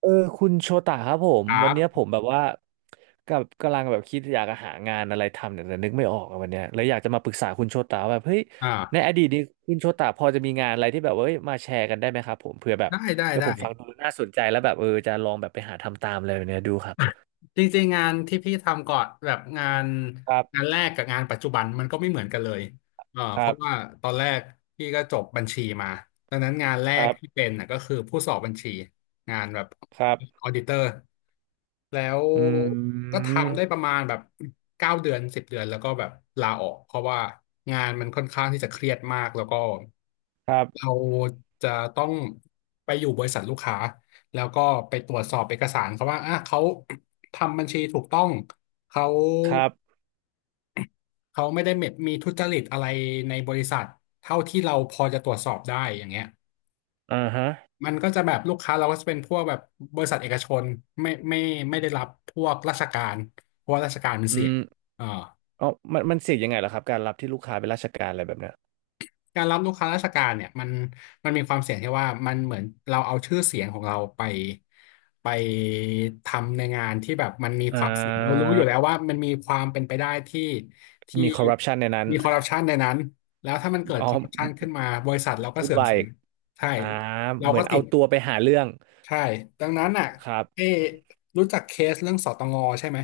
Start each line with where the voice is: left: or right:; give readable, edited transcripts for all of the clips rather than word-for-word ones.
right: เออคุณโชตะครับผม
left: ครั
right: วันเนี้ยผ
left: บ
right: มแบบว่ากับกำลังแบบคิดอยากจะหางานอะไรทำเนี่ยแต่นึกไม่ออกอะวันเนี้ยเลยอยากจะมาปรึกษาคุณโชตะว่าแบบเฮ้ยใน
left: อ่า
right: อดีตนี้คุณโชตะพอจะมีงานอะไรที่แบบว่าเอ้ยมาแชร์กันได้ไหมครับผมเผื่อแบบ
left: ได้ได้
right: เฮ้ยผ
left: ได้
right: มฟังดูแล้วน่าสนใจแล้วแบบจะลองแบบไปหาทำตามอะไรแบบเนี้ยดูครับ
left: จริงๆงานที่พี่ทำก่อนแบบ
right: ครั
left: งาน
right: บ
left: แรกกับงานปัจจุบันมันก็ไม่เหมือนกันเลย
right: ค
left: เพ
right: รั
left: ราะว่า
right: บ
left: ตอนแรกพี่ก็จบบัญชีมาดังนั้นงานแร
right: ค
left: ก
right: รับ
left: ที่เป็นน่ะก็คือผู้สอบบัญชีงานแบบ
right: ครับ
left: ออดิเตอร์แล้ว
right: อื
left: ก็
right: ม
left: ทำได้ประมาณแบบเก้าเดือน10 เดือนแล้วก็แบบลาออกเพราะว่างานมันค่อนข้างที่จะเครียดมากแล้วก็
right: ครับ
left: เราจะต้องไปอยู่บริษัทลูกค้า แล้วก็ไปตรวจสอบเอกสารเขาว่าอ่ะเขาทำบัญชีถูกต้องเขา
right: ครับ
left: เขาไม่ได้มีทุจริตอะไรในบริษัทเท่าที่เราพอจะตรวจสอบได้อย่างเงี้ย
right: อ่าฮะ
left: มันก็จะแบบลูกค้าเราก็จะเป็นพวกแบบบริษัทเอกชนไม่ไม่ไม่ได้รับพวกราชการเพราะว่าราชการมัน
right: อื
left: เสี่ยง
right: ม
left: อ่า
right: อ๋อมันเสี่ยงยังไงเหรอครับการรับที่ลูกค้าเป็นราชการอะไรแบบเนี้ย
left: การรับลูกค้าราชการเนี่ยมันมีความเสี่ยงที่ว่ามันเหมือนเราเอาชื่อเสียงของเราไปไปทำในงานที่แบบมันมี
right: อ่
left: ความเสี่ยงเรารู้
right: า
left: อยู่แล้วว่ามันมีความเป็นไปได้ที่
right: มีคอร์รัปชันในนั้น
left: มีคอร์รัปชันในนั้นแล้วถ้ามันเกิด
right: อ๋อ
left: คอร์รัปชันขึ้นมาบริษัทเราก็
right: วุ่น
left: เสื่อม
right: วาย
left: เสีย
right: อีก
left: ใช่
right: อ่า
left: เรา
right: เหมือ
left: ก็
right: น
left: ติ
right: เอา
left: ด
right: ตัวไปหาเรื่อง
left: ใช่ดังนั้นอ่ะ
right: ครับ
left: เอะรู้จักเคสเรื่องสตงใช่ไหม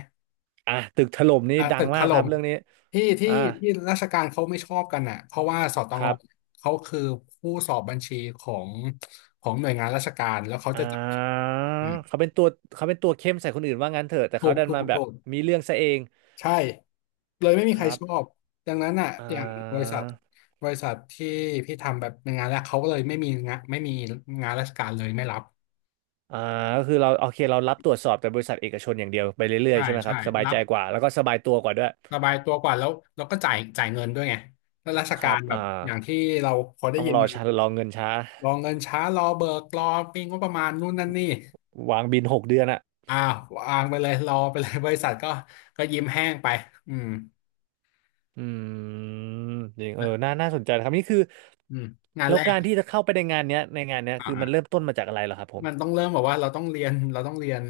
right: อ่ะตึกถล่มนี่
left: อ่า
right: ดั
left: ตึ
right: ง
left: กถ
right: มากค
left: ล่
right: รับ
left: ม
right: เรื่องนี้
left: ที่ที่
right: อ่า
left: ที่ราชการเขาไม่ชอบกันอ่ะเพราะว่าสต
right: ค
left: ง
right: รับ
left: เขาคือผู้สอบบัญชีของของหน่วยงานราชการแล้วเขา
right: อ่
left: จะจับผิด
right: า
left: อืม
right: เขาเป็นตัวเขาเป็นตัวเข้มใส่คนอื่นว่างั้นเถอะแต่
left: ถู
right: เขา
left: ก
right: ดัน
left: ถู
right: มา
left: ก
right: แบบ
left: ถูก
right: มีเรื่องซะเอง
left: ใช่เลยไม่มี
right: ค
left: ใคร
right: รับ
left: ชอบดังนั้นอ่ะ
right: อ่
left: อย่างบริ
right: า
left: ษัทที่พี่ทำแบบเป็นงานแรกเขาก็เลยไม่มีงานราชการเลยไม่รับ
right: อ่าก็คือเราโอเคเรารับตรวจสอบแต่บริษัทเอกชนอย่างเดียวไปเรื่อย
left: ใช่
right: ๆใช่ไหมค
left: ใช่
right: รับสบาย
left: รั
right: ใจ
left: บ
right: กว่าแล้วก็สบายตัวกว่าด้วย
left: สบายตัวกว่าแล้วแล้วก็จ่ายเงินด้วยไงแล้วราช
right: ค
left: กา
right: รั
left: ร
right: บ
left: แบบอย่างที่เราพอได้
right: ต้อง
left: ยิน
right: รอ
left: มา
right: ช้ารอเงินช้า
left: รอเงินช้ารอเบิกรอมีงบประมาณนู่นนั่นนี่
right: วางบิน6 เดือนอะ
left: อ้าววางไปเลยรอไปเลยบริษัทก็ยิ้มแห้งไปอืม
right: อืมจริงน่า
left: และ
right: น่าสนใจนะครับนี่คือ
left: อืมงาน
right: แล้
left: แร
right: ว
left: ก
right: การที่จะเข้าไปในงานเนี้ยในงานเนี้ย
left: อ่า
right: คือมั
left: อ่า
right: นเริ่มต้นมาจากอะไรเหรอครับผม
left: มันต้องเริ่มแบบว่าเราต้องเรียนเราต้องเรียน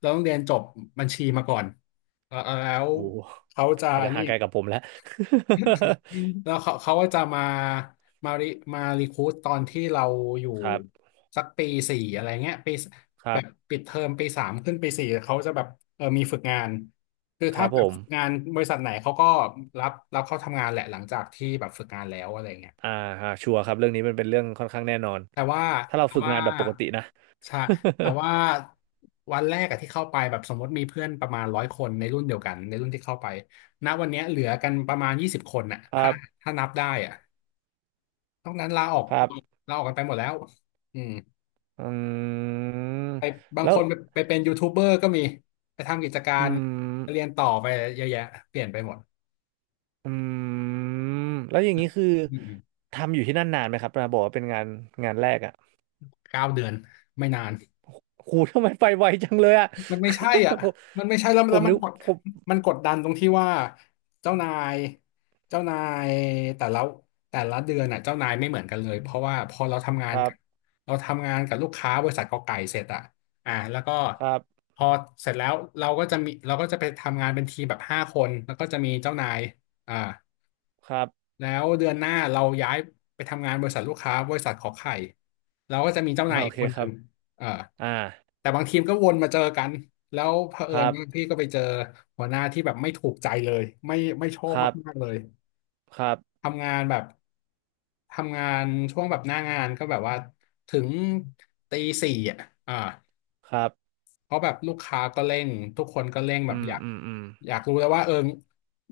left: เราต้องเรียนจบบัญชีมาก่อนเออแล้ว
right: โอ้โห
left: เขาจะ
right: อาจจะห่า
left: นี่
right: งไกลกับผมแล้ว
left: แล้วเขาก็จะมาริมารีครูทตอนที่เราอยู่
right: ครับ
left: สักปีสี่อะไรเงี้ยปี
right: ครั
left: แบบ
right: บ
left: ปิดเทอมปี 3ขึ้นปีสี่เขาจะแบบเออมีฝึกงานคือ
right: ค
left: ถ้า
right: รับ
left: แบ
right: ผ
left: บ
right: ม
left: ฝึกงานบริษัทไหนเขาก็รับเข้าทำงานแหละหลังจากที่แบบฝึกงานแล้วอะไรเงี้ย
right: อ่าฮะชัวร์ครับเรื่องนี้มันเป็นเรื่องค่อนข้างแน่นอน
left: แต่ว่า
right: ถ้าเรา
left: แต่
right: ฝึก
left: ว่า
right: งานแบบปกตินะ
left: ใช่แต่ว่าวันแรกอะที่เข้าไปแบบสมมติมีเพื่อนประมาณ100 คนในรุ่นเดียวกันในรุ่นที่เข้าไปณวันเนี้ยเหลือกันประมาณ20 คนน่ะ
right: ครับ
left: ถ้านับได้อะ นอกนั้นลาออก
right: ครับ
left: กันไปหมดแล้วอืม
right: อืม
left: ไปบาง
right: แล้
left: ค
right: ว
left: นไปเป็นยูทูบเบอร์ก็มีไปทำกิจกา
right: อื
left: รเรีย
right: ม
left: นต่อไปเยอะแยะเปลี่ยนไปหมด
right: อืมแล้วอย่างนี้คือ
left: อืม
right: ทำอยู่ที่นั่นนานไหมครับนะบอกว่าเป็นงานแรกอ่ะ
left: เก้าเดือนไม่นาน
right: โหทำไมไปไวจังเลยอ่ะ
left: มันไม่ใช่อ่ะ
right: ผม
left: มันไม่ใช่แล้ว
right: ผ
left: แล้
right: ม
left: ว
right: นึกผม
left: มันกดดันตรงที่ว่าเจ้านายเจ้านายแต่ละแต่ละเดือนน่ะเจ้านายไม่เหมือนกันเลยเพราะว่าพอเราทำงา
right: ค
left: น
right: รับ
left: กับลูกค้าบริษัทกอไก่เสร็จอ่ะอ่าแล้วก็
right: ครับ
left: พอเสร็จแล้วเราก็จะไปทำงานเป็นทีมแบบ5 คนแล้วก็จะมีเจ้านายอ่า
right: ครับ
left: แล้วเดือนหน้าเราย้ายไปทำงานบริษัทลูกค้าบริษัทขอไข่เราก็จะมีเจ้านา
right: อ่า
left: ย
right: โอ
left: อีก
right: เค
left: คน
right: ค
left: ห
right: รั
left: นึ่
right: บ
left: งเออ
right: อ่า
left: แต่บางทีมก็วนมาเจอกันแล้วเผอิ
right: ค
left: ญ
right: รับ
left: บางที่ก็ไปเจอหัวหน้าที่แบบไม่ถูกใจเลยไม่ชอบ
right: ครั
left: มาก
right: บ
left: ๆเลย
right: ครับ
left: ทำงานแบบทำงานช่วงแบบหน้างานก็แบบว่าถึงตี 4อ่ะอ่า
right: ครับ
left: เพราะแบบลูกค้าก็เร่งทุกคนก็เร่งแบ
right: อื
left: บ
right: มอืมอืม
left: อยากรู้แล้วว่าเออ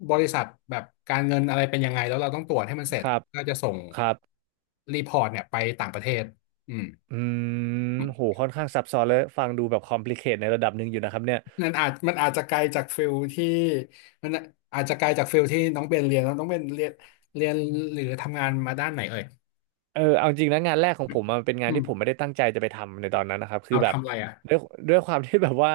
left: บริษัทแบบการเงินอะไรเป็นยังไงแล้วเราต้องตรวจให้มันเสร็
right: ค
left: จ
right: รับ
left: ก็จะส่ง
right: ครับ
left: รีพอร์ตเนี่ยไปต่างประเทศอืม
right: อืมโหค่อนข้างซับซ้อนเลยฟังดูแบบคอมพลีเคทในระดับหนึ่งอยู่นะครับเนี่ย
left: นั่นอาจมันอาจจะไกลจากฟิลที่มันอาจจะไกลจากฟิลที่น้องเบนเรียนแล้วน้องเบนเรียนเรียนหรือทำงานมาด้านไหนเอ่ย
right: เออเอาจริงนะงานแรกของ
left: อื
right: ผ
left: ม
right: มอะมันเป็นงา
left: อื
right: นที่
left: ม
right: ผมไม่ได้ตั้งใจจะไปทำในตอนนั้นนะครับคือ
left: เอา
right: แบบ
left: ทำอะไรอ่ะ
right: ด้วยด้วยความที่แบบว่า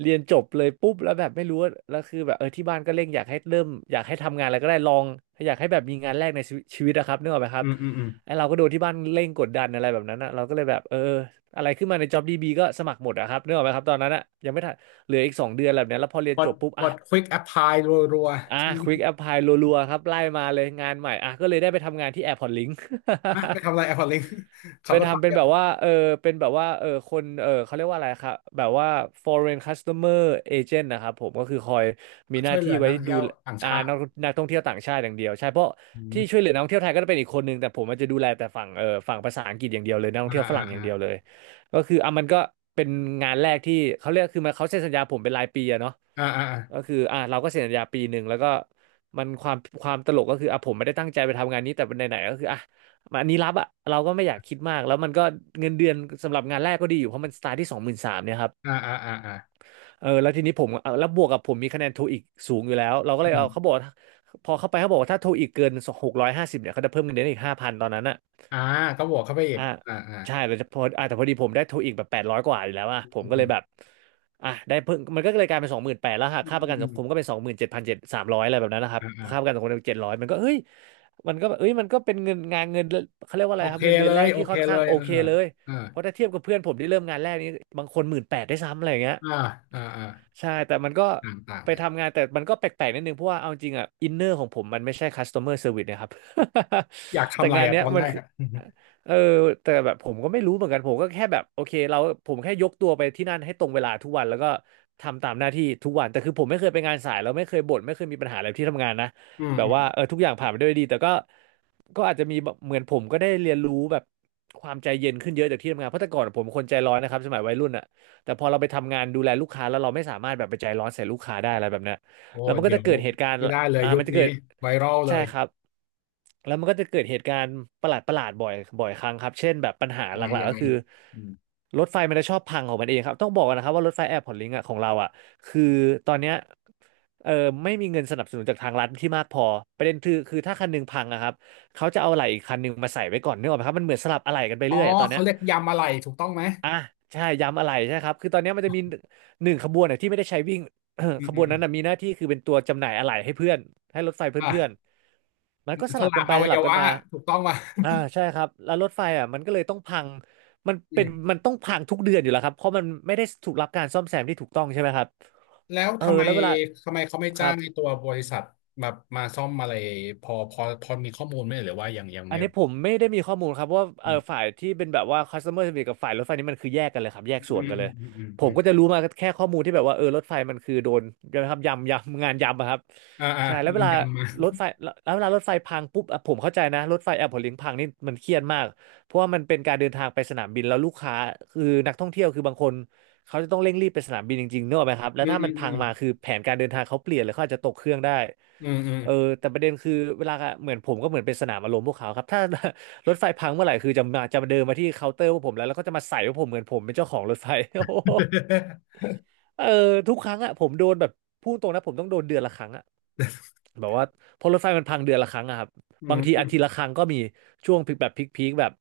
right: เรียนจบเลยปุ๊บแล้วแบบไม่รู้ว่าแล้วคือแบบที่บ้านก็เร่งอยากให้เริ่มอยากให้ทำงานอะไรก็ได้ลองอยากให้แบบมีงานแรกในชีวิตนะครับนึกออกไหมค
left: อื
right: รับ
left: มอืมอืม
right: ไอเราก็โดนที่บ้านเร่งกดดันอะไรแบบนั้นอะเราก็เลยแบบอะไรขึ้นมาใน JobDB ก็สมัครหมดอะครับนึกออกไหมครับตอนนั้นอะยังไม่ทันเหลืออีก2 เดือนแบบเนี้ยแล้วพอเรียน
left: ก
right: จ
left: ด
right: บปุ๊บ
left: ก
right: อะ
left: ด quick apply รัว
right: อ่ะ
left: ๆ
right: Quick Apply รัวๆครับไล่มาเลยงานใหม่อ่ะก็เลยได้ไปทำงานที่ Airport Link
left: อ่ะไปทำอะไร Apple Link ขั
right: ไป
left: บรถไฟ
right: ทำเป็
left: เดี
right: น
left: ย
right: แบบ
left: ว
right: ว่าเป็นแบบว่าเออคนเขาเรียกว่าอะไรครับแบบว่า foreign customer agent นะครับผมก็คือคอยมีห
left: ช่
right: น้า
left: วยเหลื
right: ที่
left: อนั
right: ไว้
left: กท่อง
right: ดู
left: เที่ยวต่าง
right: อ่า
left: ชาติ
right: นักท่องเที่ยวต่างชาติอย่างเดียวใช่เพราะ
left: อื
right: ที่
left: ม
right: ช่วยเหลือนักท่องเที่ยวไทยก็จะเป็นอีกคนนึงแต่ผมมันจะดูแลแต่ฝั่งฝั่งภาษาอังกฤษอย่างเดียวเลยนักท่อ
left: อ่า
right: งเที่ยวฝ
left: อ
right: รั่งอย่างเดียวเล
left: ่า
right: ยก็คืออ่ะมันก็เป็นงานแรกที่เขาเรียกคือมันเขาเซ็นสัญญาผมเป็นรายปีอะเนาะ
left: อ่าอ่า
right: ก็คืออ่ะเราก็เซ็นสัญญา1 ปีแล้วก็มันความตลกก็คืออ่ะผมไม่ได้ตั้งใจไปทำงานนี้แต่ไหนๆก็คืออ่ะ มันอันนี้รับอะเราก็ไม่อยากคิดมากแล้วมันก็เงินเดือนสำหรับงานแรกก็ดีอยู่เพราะมันสตาร์ทที่23,000เนี่ยครับ
left: อ่าอ่าอ่าอ่าอ่า
right: แล้วทีนี้ผมเอาแล้วบวกกับผมมีคะแนนโทอีกสูงอยู่แล้วเราก็เล
left: อื
right: ยเขาบ
left: ม
right: อกว่าพอเข้าไปเขาบอกว่าถ้าโทอีกเกิน650เนี่ยเขาจะเพิ่มเงินเดือนอีก5,000ตอนนั้นอะ
left: อ่าก็บวกเข้าไปอีก
right: อ่า
left: อ่าอ่า
right: ใช่แล้วพออ่ะแต่พอดีผมได้โทอีกแบบ800กว่าอยู่แล้วอ่ะ
left: อืม
right: ผมก็เล
left: อื
right: ย
left: ม
right: แบบอ่ะได้เพิ่งมันก็เลยกลายเป็น28,000แล้วหัก
left: อืม
right: ค่าประกัน
left: อื
right: สัง
left: ม
right: คมก็เป็นสองหมื่นเจ็ดพันเจ็ดสามร้อยอะไรแบบนั้นนะครับ
left: อ่าอ่า
right: ค่าประกันสังคม700มันก็เฮ้ยมันก็แบบเอ้ยมันก็เป็นเงินเขาเรียกว่าอะ
left: โอ
right: ไรครั
left: เค
right: บเงินเดื
left: เล
right: อนแร
left: ย
right: ก
left: โอ
right: ที่
left: เค
right: ค่อน
left: เล
right: ข้าง
left: ย
right: โอ
left: เออ
right: เคเลย
left: อ่า
right: เพราะถ้าเทียบกับเพื่อนผมที่เริ่มงานแรกนี่บางคนหมื่นแปดได้วยซ้ำอะไรอย่างเงี้ย
left: อ่าอ่าอ่า
right: ใช่แต่มันก็
left: ต่างต่าง
right: ไป
left: เลย
right: ทำงานแต่มันก็แปลกๆนิดนึงเพราะว่าเอาจริงอ่ะอินเนอร์ของผมมันไม่ใช่ customer service นะครับ
left: อยาก
right: แต่
left: ทำอะไร
right: งาน
left: อ่ะ
right: เนี้
left: ต
right: ย
left: อน
right: มั
left: แร
right: น
left: ก
right: คือ
left: อ่ะอ
right: เออแต่แบบผมก็ไม่รู้เหมือนกันผมก็แค่แบบโอเคเราผมแค่ยกตัวไปที่นั่นให้ตรงเวลาทุกวันแล้วก็ทำตามหน้าที่ทุกวันแต่คือผมไม่เคยไปงานสายแล้วไม่เคยบ่นไม่เคยมีปัญหาอะไรที่ทำงานนะ
left: ืม
right: แบบ
left: อืม
right: ว่าเออทุกอย่างผ่านไปด้วยดีแต่ก็อาจจะมีแบบเหมือนผมก็ได้เรียนรู้แบบความใจเย็นขึ้นเยอะจากที่ทำงานเพราะแต่ก่อนผมเป็นคนใจร้อนนะครับสมัยวัยรุ่นอ่ะ แต่พอเราไปทำงานดูแลลูกค้าแล้วเราไม่สามารถแบบไปใจร้อนใส่ลูกค้าได้อะไรแบบเนี้ย
left: โอ้
right: แล้วมันก็
left: เดี๋ย
right: จะ
left: ว
right: เกิดเหตุการณ์
left: ไม่ได้เลย
right: อ่า
left: ยุค
right: มันจะ
left: นี้
right: เกิด
left: ไวรัลเล
right: ใช่
left: ย
right: ครับแล้วมันก็จะเกิดเหตุการณ์ประหลาดประหลาดบ่อยครั้งครับเช่นแบบปัญหา
left: ยัง
right: ห
left: ไง
right: ลัก
left: ยั
right: ๆ
left: ง
right: ก็
left: ไง
right: คือ
left: อืม
right: รถไฟมันจะชอบพังของมันเองครับต้องบอกก่อนนะครับว่ารถไฟแอร์พอร์ตลิงก์อะของเราอ่ะคือตอนเนี้ยเออไม่มีเงินสนับสนุนจากทางรัฐที่มากพอประเด็นคือถ้าคันหนึงพังอะครับเขาจะเอาอะไหล่อีกคันหนึงมาใส่ไว้ก่อนนึกออกไหมครับมันเหมือนสลับอะไหล่กันไป
left: อ๋อ
right: เรื่อยอะตอนเนี้
left: เขา
right: ย
left: เรียกยำอะไรถูกต้องไหม
right: อ่ะใช่ย้ำอะไรใช่ครับคือตอนนี้มันจะมีหนึ่งขบวนน่ะที่ไม่ได้ใช้วิ่ง
left: อื ม
right: ข
left: อื
right: บ
left: ม
right: วน
left: อืม
right: นั้นนะมีหน้าที่คือเป็นตัวจำหน่ายอะไหล่ให้เพื่อนให้รถไฟเพื่อน
left: อ่า
right: ๆมันก็ส
left: ส
right: ลับ
left: ละ
right: กันไป
left: อวั
right: ส
left: ย
right: ลับกัน
left: วะ
right: มา
left: ถูกต้องป่ะ
right: อ่า ใช่ครับแล้วรถไฟอ่ะมันก็เลยต้องพังมัน
left: อื
right: เป็น
left: ม
right: มันต้องพังทุกเดือนอยู่แล้วครับเพราะมันไม่ได้ถูกรับการซ่อมแซมที่ถูกต้องใช่ไหมครับ
left: แล้ว
right: เออแล้วเวลา
left: ทำไมเขาไม่
right: ครั
left: จ้าง
right: บ
left: ในตัวบริษัทแบบมาซ่อมอะไรพอมีข้อมูลไหมหรือว่ายัง
right: อั
left: ไม่
right: นนี้
left: รู้
right: ผมไม่ได้มีข้อมูลครับว่าเอ
left: อื
right: อ
left: ม
right: ฝ่ายที่เป็นแบบว่า customer service กับฝ่ายรถไฟนี่มันคือแยกกันเลยครับแยก
left: อื
right: ส่วน
left: ม
right: กันเล
left: อื
right: ย
left: มอืมอืม
right: ผ
left: อื
right: ม
left: ม
right: ก็จะรู้มาแค่ข้อมูลที่แบบว่าเออรถไฟมันคือโดนนะครับยำยำงานยำอะครับ
left: อ่าอ่า
right: ใช่แล้
left: โด
right: วเว
left: น
right: ลา
left: ยันมา
right: รถไฟแล้วเวลารถไฟพังปุ๊บอ่ะผมเข้าใจนะรถไฟแอร์พอร์ตลิงพังนี่มันเครียดมากเพราะว่ามันเป็นการเดินทางไปสนามบินแล้วลูกค้าคือนักท่องเที่ยวคือบางคนเขาจะต้องเร่งรีบไปสนามบินจริงๆเนกอะไหมครับแล้
left: อื
right: ว
left: ม
right: ถ้า
left: อื
right: มัน
left: มอื
right: พัง
left: ม
right: มาคือแผนการเดินทางเขาเปลี่ยนเลยเขาอาจจะตกเครื่องได้
left: อืมอืม
right: เออแต่ประเด็นคือเวลาเหมือนผมก็เหมือนเป็นสนามอารมณ์พวกเขาครับถ้า รถไฟพังเมื่อไหร่คือจะมาเดินมาที่เคาน์เตอร์พวกผมแล้วก็จะมาใส่ว่าผมเหมือนผมเป็นเจ้าของรถไฟ โอ้โหเออทุกครั้งอะผมโดนแบบพูดตรงนะผมต้องโดนเดือนละครั้งอะแบบว่าเพอรถไฟมันพังเดือนละครั้งอะครับ
left: อื
right: บางทีอาทิ
left: ม
right: ตย์ละครั้งก็มีช่วงพีคแบบพีคๆแบบ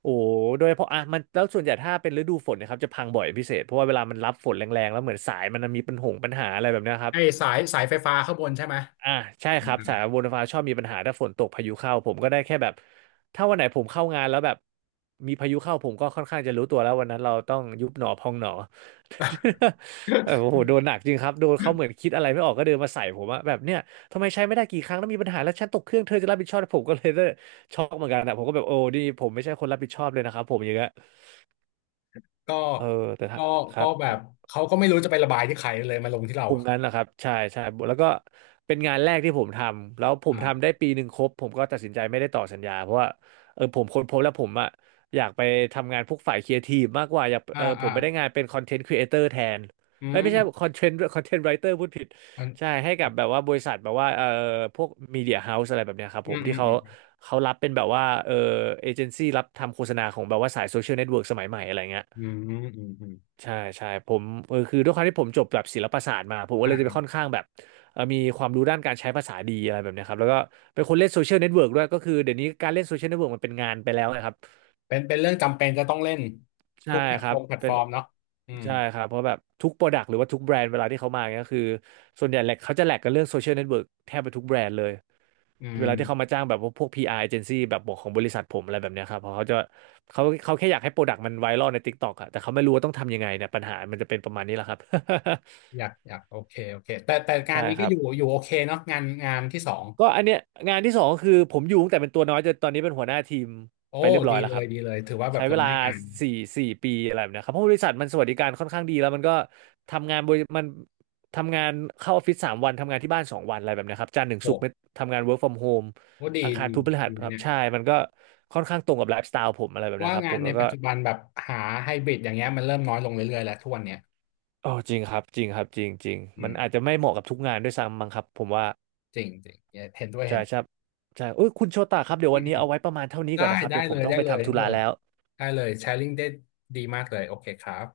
right: โอ้โหโดยเฉพาะอ่ะมันแล้วส่วนใหญ่ถ้าเป็นฤดูฝนเนะครับจะพังบ่อยเป็นพิเศษเพราะว่าเวลามันรับฝนแรงๆแล้วเหมือนสายมันมีปัญหาอะไรแบบเนี้ยครับ
left: ไอสายสายไฟฟ้าข้างบนใช่ไหม
right: อ่าใช่
left: อื
right: ครับ
left: ม
right: สายบนฟ้าชอบมีปัญหาถ้าฝนตกพายุเข้าผมก็ได้แค่แบบถ้าวันไหนผมเข้างานแล้วแบบมีพายุเข้าผมก็ค่อนข้างจะรู้ตัวแล้ววันนั้นเราต้องยุบหนอพองหนอ
left: อ่า
right: เออโอ้โหโดนหนักจริงครับโดนเขาเหมือนคิดอะไรไม่ออกก็เดินมาใส่ผมอะแบบเนี่ยทำไมใช้ไม่ได้กี่ครั้งแล้วมีปัญหาแล้วฉันตกเครื่องเธอจะรับผิดชอบผมก็เลยช็อกเหมือนกันอะผมก็แบบโอ้นี่ผมไม่ใช่คนรับผิดชอบเลยนะครับผมอย่างเงี้ย
left: ก็
right: เออแต่ถ้า
left: ก็
right: ค
left: ก็
right: รับ
left: แบบเขาก็ไม่รู้จะไประบายที่ใครเลยมาลงที่เรา
right: คงงั้นแหละครับใช่ใช่แล้วก็เป็นงานแรกที่ผมทำแล้วผมทำ
left: อ่า
right: ได้ปีหนึ่งครบผมก็ตัดสินใจไม่ได้ต่อสัญญาเพราะว่าเออผมค้นพบแล้วผมอะอยากไปทำงานพวกฝ่ายครีเอทีฟมากกว่าอยาก
left: อ่า
right: เออผ
left: อ่า
right: มไม่ได้งานเป็นคอนเทนต์ครีเอเตอร์แทน
left: อื
right: เอ้ยไม่ใช่
left: ม
right: คอนเทนต์คอนเทนต์ไรเตอร์ พูดผิด
left: อ
right: ใช่
left: น
right: ให้กับแบบว่าบริษัทแบบว่าพวกมีเดียเฮาส์อะไรแบบเนี้ยครับ
left: อื
right: ผม
left: มอื
right: ที่
left: ม
right: เขา
left: อืม
right: เขารับเป็นแบบว่าเอเจนซี่รับทำโฆษณาของแบบว่าสายโซเชียลเน็ตเวิร์กสมัยใหม่อะไรเงี้ย
left: อืมอืมอืม
right: ใช่ใช่ผมคือด้วยความที่ผมจบแบบศิลปศาสตร์มาผมก็เลยจะไปค่อนข้างแบบมีความรู้ด้านการใช้ภาษาดีอะไรแบบเนี้ยครับแล้วก็เป็นคนเล่นโซเชียลเน็ตเวิร์กด้วยก็คือเดี๋ยวนี้การเล่นโซเชียลเน็ตเวิร์กมันเป็นงานไปแล้วนะครับ
left: เป็นเป็นเรื่องจำเป็นจะต้องเล่น
right: ใช่
left: ทุกแพลต
right: ค
left: ฟ
right: รั
left: อ
right: บ
left: ร์มแพลต
right: เป็
left: ฟอ
right: น
left: ร์มเนาะอืม
right: ใช่ครับเพราะแบบทุกโปรดักต์หรือว่าทุกแบรนด์เวลาที่เขามาเนี่ยก็คือส่วนใหญ่แหละเขาจะแหลกกันเรื่องโซเชียลเน็ตเวิร์กแทบไปทุกแบรนด์เลย
left: อื
right: เว
left: ม
right: ลาที่เขามาจ้างแบบพวก PR agency แบบบอกของบริษัทผมอะไรแบบเนี้ยครับเพราะเขาจะเขาแค่อยากให้โปรดักต์มันไวรัลใน TikTok อะแต่เขาไม่รู้ว่าต้องทำยังไงเนี่ยปัญหามันจะเป็นประมาณนี้แหละครับ
left: อยากอยากโอเคโอเคแต่แต่งา
right: ใช่
left: นนี้
right: ค
left: ก็
right: รั
left: อ
right: บ
left: ยู่อยู่โอเคเนาะงานงานที่สอง
right: ก็อันเนี้ยงานที่สองก็คือผมอยู่ตั้งแต่เป็นตัวน้อยจนตอนนี้เป็นหัวหน้าทีม
left: โอ้
right: ไปเรียบร้อ
left: ดี
right: ยแล้ว
left: เล
right: ค
left: ย
right: รับ
left: ดีเลยถือว่าแบ
right: ใช้
left: บ
right: เว
left: เรา
right: ลา
left: ได้งาน
right: สี่สี่ปีอะไรแบบเนี้ยครับเพราะบริษัทมันสวัสดิการค่อนข้างดีแล้วมันก็ทำงานบริมันทำงานเข้าออฟฟิศ3 วันทำงานที่บ้าน2 วันอะไรแบบเนี้ยครับจันทร์ถึง
left: โอ้
right: ศุกร์ไม่ทำงาน work from home
left: ็ดี
right: อังคาร
left: ดี
right: พุธพฤหั
left: ดี
right: ส
left: นะ
right: ครับ
left: เนี่ย
right: ใช่มันก็ค่อนข้างตรงกับไลฟ์สไตล์ผมอะไรแบบเนี้
left: ว่า
right: ยครับ
left: งา
right: ผ
left: น
right: ม
left: ใน
right: แล้วก็
left: ปัจจุบันแบบหาไฮบริดอย่างเงี้ยมันเริ่มน้อยลงเรื่อยๆแล้วทุกวันเนี้ย
right: อ๋อจริงครับจริงครับจริงจริง
left: อื
right: มัน
left: ม
right: อาจจะไม่เหมาะกับทุกงานด้วยซ้ำมั้งครับผมว่า
left: จริงจริงเห็นด้วย
right: ใช่
left: เห็น
right: ครับใช่อุ้ยคุณโชตะครับเดี๋ย
left: อื
right: ววั
left: ม
right: น
left: อื
right: นี้
left: ม
right: เอาไว้ประมาณเท่านี้
left: ได้
right: ก่อนนะครับ
left: ได้
right: เดี๋ยวผ
left: เล
right: ม
left: ย
right: ต้อง
left: ได้
right: ไป
left: เลย
right: ทำธุ
left: เออ
right: ระแล้ว
left: ได้เลยแชร์ลิงได้ดีมากเลยโอเคครับ